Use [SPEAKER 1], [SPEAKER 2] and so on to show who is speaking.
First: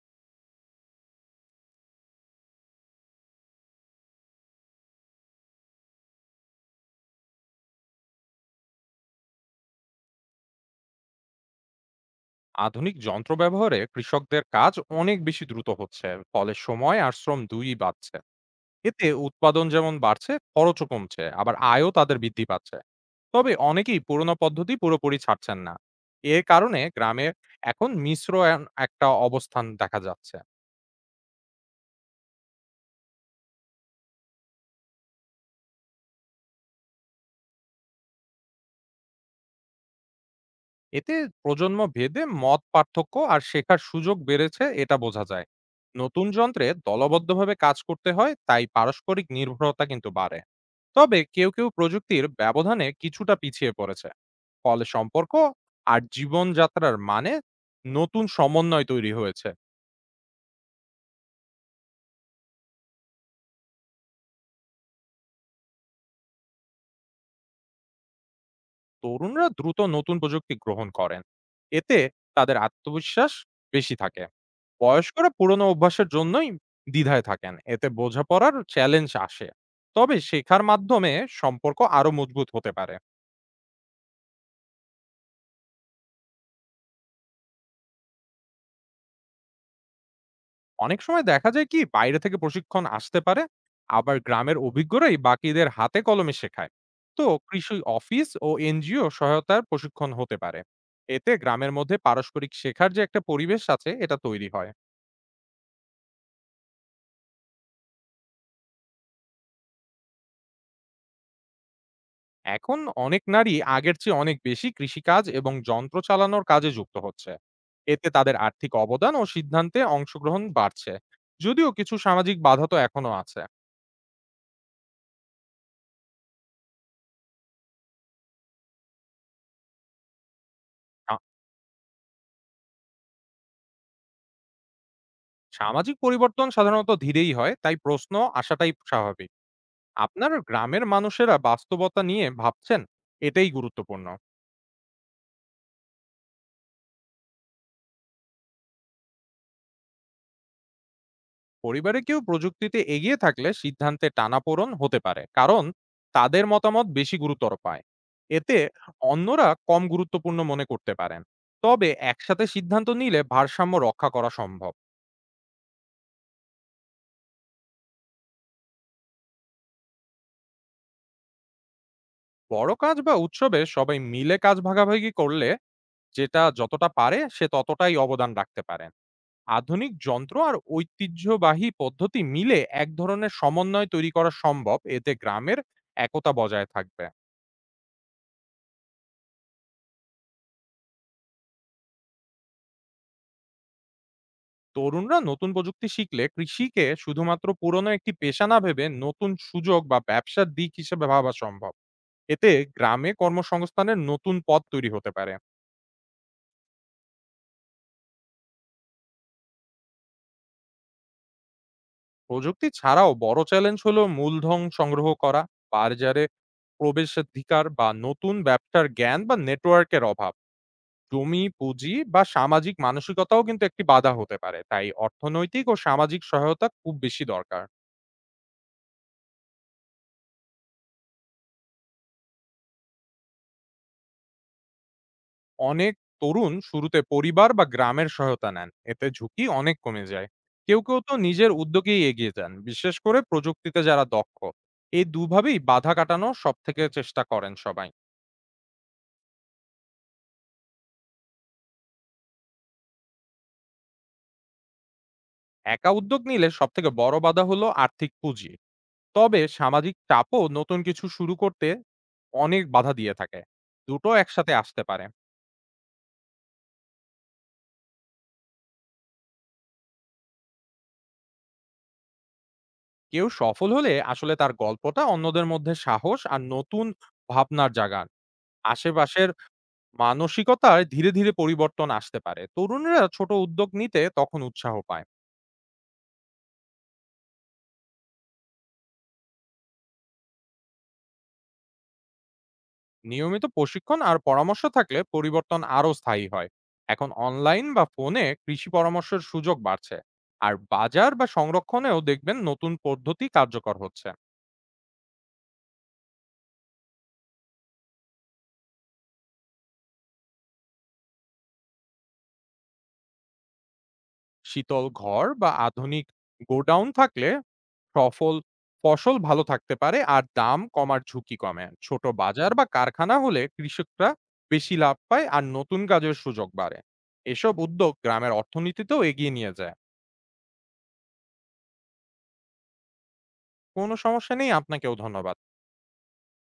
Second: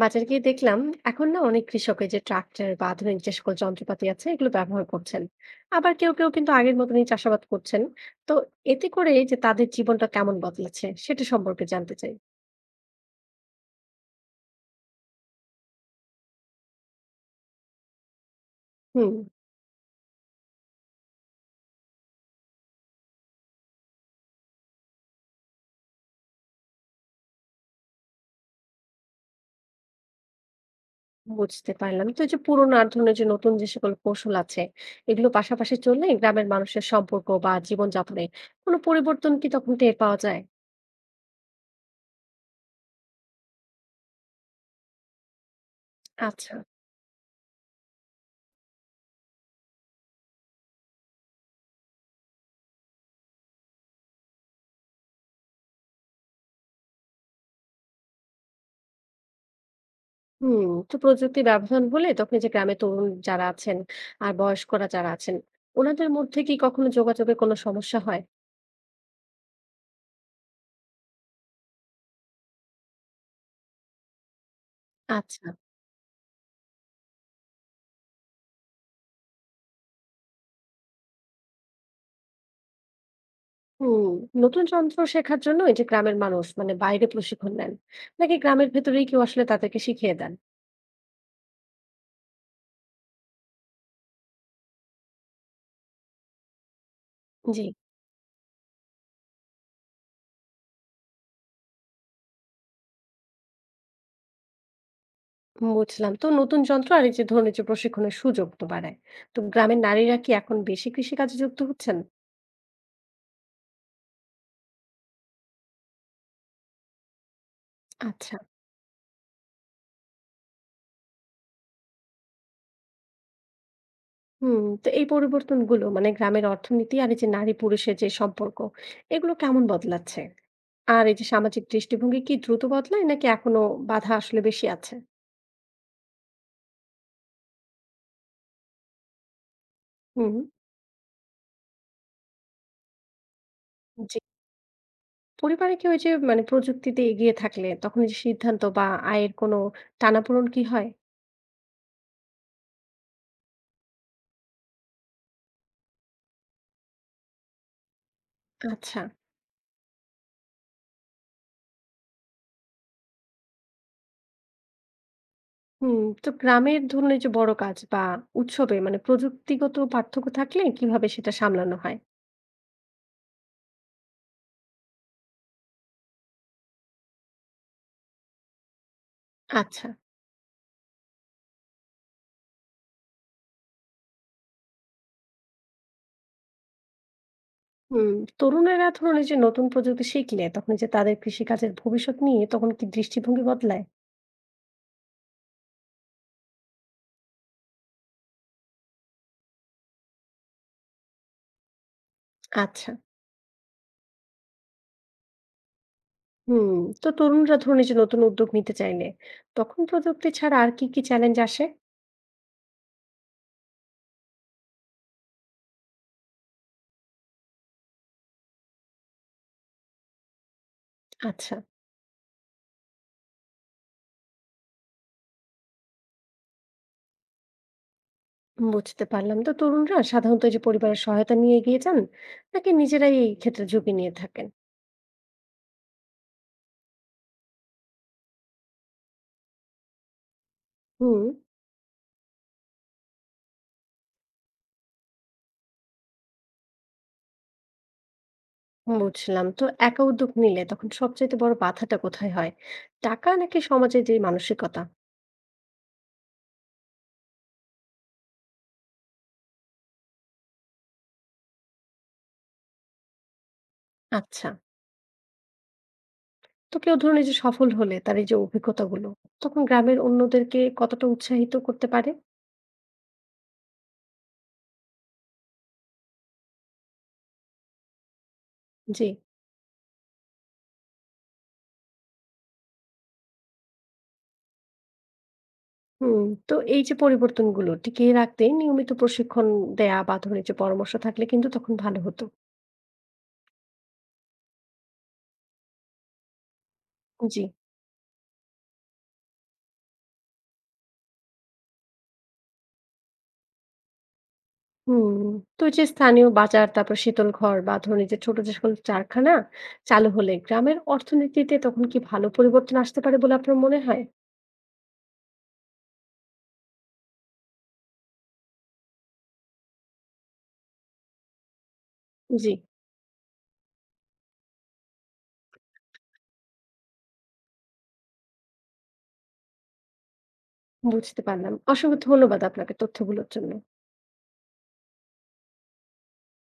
[SPEAKER 1] বাজারে গিয়ে দেখলাম এখন না অনেক কৃষক এই যে ট্রাক্টর বা আধুনিক যে সকল যন্ত্রপাতি আছে এগুলো ব্যবহার করছেন। আবার কেউ কেউ কিন্তু আগের মতনই চাষাবাদ করছেন। তো এতে করে যে তাদের জীবনটা কেমন বদলেছে সেটা সম্পর্কে জানতে চাই।
[SPEAKER 2] আধুনিক যন্ত্র ব্যবহারে কৃষকদের কাজ অনেক বেশি দ্রুত হচ্ছে, ফলে সময় আর শ্রম দুইই বাড়ছে। এতে
[SPEAKER 1] হুম।
[SPEAKER 2] উৎপাদন যেমন বাড়ছে, খরচও কমছে, আবার আয়ও তাদের বৃদ্ধি পাচ্ছে। তবে অনেকেই পুরনো পদ্ধতি পুরোপুরি ছাড়ছেন না। এর কারণে গ্রামে এখন মিশ্র একটা অবস্থান দেখা যাচ্ছে।
[SPEAKER 1] বুঝতে পারলাম। তো এই যে পুরোনো আর ধরনের যে নতুন যে সকল কৌশল আছে এগুলো পাশাপাশি চললে গ্রামের মানুষের সম্পর্ক বা জীবনযাপনে কোনো পরিবর্তন কি তখন টের পাওয়া যায়?
[SPEAKER 2] এতে প্রজন্ম ভেদে মত পার্থক্য আর শেখার সুযোগ বেড়েছে, এটা বোঝা যায়। নতুন
[SPEAKER 1] আচ্ছা।
[SPEAKER 2] যন্ত্রে দলবদ্ধভাবে কাজ করতে হয়, তাই পারস্পরিক নির্ভরতা কিন্তু বাড়ে। তবে কেউ কেউ প্রযুক্তির ব্যবধানে কিছুটা পিছিয়ে পড়েছে, ফলে সম্পর্ক আর জীবনযাত্রার মানে নতুন সমন্বয় তৈরি হয়েছে।
[SPEAKER 1] হুম, তো প্রযুক্তি ব্যবধান হলে তখন এই যে গ্রামে তরুণ যারা আছেন আর বয়স্করা যারা আছেন ওনাদের মধ্যে কি কখনো যোগাযোগের কোনো সমস্যা হয়?
[SPEAKER 2] তরুণরা দ্রুত নতুন প্রযুক্তি গ্রহণ করেন, এতে তাদের আত্মবিশ্বাস বেশি থাকে। বয়স্করা
[SPEAKER 1] আচ্ছা।
[SPEAKER 2] পুরনো অভ্যাসের জন্যই দ্বিধায় থাকেন, এতে বোঝাপড়ার চ্যালেঞ্জ আসে। তবে শেখার মাধ্যমে সম্পর্ক আরো মজবুত হতে পারে।
[SPEAKER 1] হুম। নতুন যন্ত্র শেখার জন্য এই যে গ্রামের মানুষ মানে বাইরে প্রশিক্ষণ নেন নাকি গ্রামের ভেতরেই কেউ আসলে তাদেরকে শিখিয়ে দেন?
[SPEAKER 2] অনেক সময় দেখা যায় কি, বাইরে থেকে প্রশিক্ষণ আসতে পারে, আবার গ্রামের অভিজ্ঞরাই বাকিদের হাতে কলমে শেখায়। তো
[SPEAKER 1] জি।
[SPEAKER 2] কৃষি অফিস ও এনজিও সহায়তার প্রশিক্ষণ হতে পারে। এতে গ্রামের মধ্যে পারস্পরিক শেখার যে একটা পরিবেশ আছে, এটা তৈরি হয়।
[SPEAKER 1] বুঝলাম। তো নতুন যন্ত্র আর এই যে ধরনের যে প্রশিক্ষণের সুযোগ তো বাড়ায়। তো গ্রামের নারীরা কি এখন বেশি কৃষিকাজে যুক্ত হচ্ছেন?
[SPEAKER 2] এখন অনেক নারী আগের চেয়ে অনেক বেশি কৃষিকাজ এবং যন্ত্র চালানোর কাজে যুক্ত হচ্ছে। এতে তাদের
[SPEAKER 1] আচ্ছা।
[SPEAKER 2] আর্থিক অবদান ও সিদ্ধান্তে অংশগ্রহণ বাড়ছে। যদিও কিছু সামাজিক বাধা তো এখনো আছে।
[SPEAKER 1] হুম, তো এই পরিবর্তনগুলো মানে গ্রামের অর্থনীতি আর এই যে নারী পুরুষের যে সম্পর্ক এগুলো কেমন বদলাচ্ছে? আর এই
[SPEAKER 2] আ-
[SPEAKER 1] যে সামাজিক দৃষ্টিভঙ্গি কি দ্রুত বদলায় নাকি এখনো বাধা আসলে বেশি আছে?
[SPEAKER 2] সামাজিক পরিবর্তন সাধারণত ধীরেই হয়, তাই প্রশ্ন আসাটাই স্বাভাবিক। আপনার
[SPEAKER 1] হুম।
[SPEAKER 2] গ্রামের মানুষেরা বাস্তবতা নিয়ে ভাবছেন, এটাই গুরুত্বপূর্ণ।
[SPEAKER 1] জি, পরিবারে কেউ এই যে মানে প্রযুক্তিতে এগিয়ে থাকলে তখন এই যে সিদ্ধান্ত বা আয়ের কোনো টানাপোড়েন কি হয়?
[SPEAKER 2] পরিবারে কেউ প্রযুক্তিতে এগিয়ে থাকলে সিদ্ধান্তে টানাপোড়ন হতে পারে, কারণ তাদের মতামত বেশি গুরুতর পায়। এতে
[SPEAKER 1] আচ্ছা।
[SPEAKER 2] অন্যরা কম গুরুত্বপূর্ণ মনে করতে পারেন। তবে একসাথে সিদ্ধান্ত নিলে ভারসাম্য রক্ষা করা সম্ভব।
[SPEAKER 1] হুম, তো গ্রামের ধরুন এই যে বড় কাজ বা উৎসবে মানে প্রযুক্তিগত পার্থক্য থাকলে কিভাবে সেটা সামলানো হয়?
[SPEAKER 2] বড় কাজ বা উৎসবে সবাই মিলে কাজ ভাগাভাগি করলে, যেটা যতটা পারে সে ততটাই অবদান রাখতে পারেন।
[SPEAKER 1] আচ্ছা।
[SPEAKER 2] আধুনিক যন্ত্র আর ঐতিহ্যবাহী পদ্ধতি মিলে এক ধরনের সমন্বয় তৈরি করা সম্ভব, এতে গ্রামের একতা বজায় থাকবে।
[SPEAKER 1] হুম। তরুণেরা ধরুন এই যে নতুন প্রযুক্তি শিখলে তখন এই যে তাদের কৃষিকাজের ভবিষ্যৎ নিয়ে তখন কি দৃষ্টিভঙ্গি বদলায়?
[SPEAKER 2] তরুণরা নতুন প্রযুক্তি শিখলে কৃষিকে শুধুমাত্র পুরনো একটি পেশা না ভেবে নতুন সুযোগ বা ব্যবসার দিক হিসেবে ভাবা সম্ভব। এতে
[SPEAKER 1] আচ্ছা।
[SPEAKER 2] গ্রামে কর্মসংস্থানের নতুন পথ তৈরি হতে পারে।
[SPEAKER 1] হুম, তো তরুণরা ধরুন এই যে নতুন উদ্যোগ নিতে চাইলে তখন প্রযুক্তি ছাড়া আর কি কি চ্যালেঞ্জ আসে?
[SPEAKER 2] প্রযুক্তি ছাড়াও বড় চ্যালেঞ্জ হলো মূলধন সংগ্রহ করা, বাজারে প্রবেশাধিকার বা নতুন ব্যবসার জ্ঞান বা নেটওয়ার্কের অভাব। জমি,
[SPEAKER 1] আচ্ছা।
[SPEAKER 2] পুঁজি বা সামাজিক মানসিকতাও কিন্তু একটি বাধা হতে পারে, তাই অর্থনৈতিক ও সামাজিক সহায়তা খুব বেশি দরকার।
[SPEAKER 1] বুঝতে পারলাম। তো তরুণরা সাধারণত এই যে পরিবারের সহায়তা নিয়ে এগিয়ে যান নাকি নিজেরাই এই ক্ষেত্রে ঝুঁকি নিয়ে থাকেন?
[SPEAKER 2] অনেক তরুণ শুরুতে পরিবার বা গ্রামের সহায়তা নেন, এতে ঝুঁকি অনেক কমে যায়। কেউ কেউ তো
[SPEAKER 1] হুম।
[SPEAKER 2] নিজের উদ্যোগেই এগিয়ে যান, বিশেষ করে প্রযুক্তিতে যারা দক্ষ। এই দুভাবেই বাধা কাটানো সব থেকে চেষ্টা করেন সবাই।
[SPEAKER 1] বুঝলাম। তো একা উদ্যোগ নিলে তখন সবচেয়ে বড় বাধাটা কোথায় হয়, টাকা নাকি সমাজের যে মানসিকতা?
[SPEAKER 2] একা উদ্যোগ নিলে সব থেকে বড় বাধা হলো আর্থিক পুঁজি। তবে সামাজিক চাপও নতুন কিছু শুরু করতে অনেক বাধা দিয়ে থাকে। দুটো
[SPEAKER 1] আচ্ছা,
[SPEAKER 2] একসাথে আসতে পারে।
[SPEAKER 1] তো কেউ ধরুন এই যে সফল হলে তার এই যে অভিজ্ঞতাগুলো তখন গ্রামের অন্যদেরকে কতটা উৎসাহিত করতে পারে?
[SPEAKER 2] কেউ সফল হলে আসলে তার গল্পটা অন্যদের মধ্যে সাহস আর নতুন ভাবনার জাগান।
[SPEAKER 1] জি।
[SPEAKER 2] আশেপাশের মানসিকতায় ধীরে ধীরে পরিবর্তন আসতে পারে, তরুণরা ছোট উদ্যোগ নিতে তখন উৎসাহ পায়।
[SPEAKER 1] হুম, তো এই যে পরিবর্তনগুলো টিকিয়ে রাখতে নিয়মিত প্রশিক্ষণ দেয়া বা ধরুন এই যে পরামর্শ থাকলে কিন্তু তখন ভালো হতো।
[SPEAKER 2] নিয়মিত প্রশিক্ষণ আর পরামর্শ থাকলে পরিবর্তন আরও স্থায়ী হয়। এখন
[SPEAKER 1] জি।
[SPEAKER 2] অনলাইন বা ফোনে কৃষি পরামর্শের সুযোগ বাড়ছে। আর বাজার বা সংরক্ষণেও দেখবেন নতুন পদ্ধতি কার্যকর হচ্ছে।
[SPEAKER 1] হুম, তো এই যে স্থানীয় বাজার তারপর শীতল ঘর বা ধরুন এই যে ছোট যে সকল কারখানা চালু হলে গ্রামের অর্থনীতিতে তখন কি ভালো পরিবর্তন আসতে পারে বলে আপনার মনে হয়?
[SPEAKER 2] শীতল ঘর বা আধুনিক গোডাউন থাকলে সফল ফসল ভালো থাকতে পারে আর দাম কমার ঝুঁকি কমে। ছোট
[SPEAKER 1] জি,
[SPEAKER 2] বাজার বা কারখানা হলে কৃষকরা বেশি লাভ পায় আর নতুন কাজের সুযোগ বাড়ে। এসব উদ্যোগ গ্রামের অর্থনীতিতেও এগিয়ে নিয়ে যায়।
[SPEAKER 1] বুঝতে পারলাম। অসংখ্য ধন্যবাদ আপনাকে তথ্যগুলোর জন্য।
[SPEAKER 2] কোনো সমস্যা নেই, আপনাকেও ধন্যবাদ।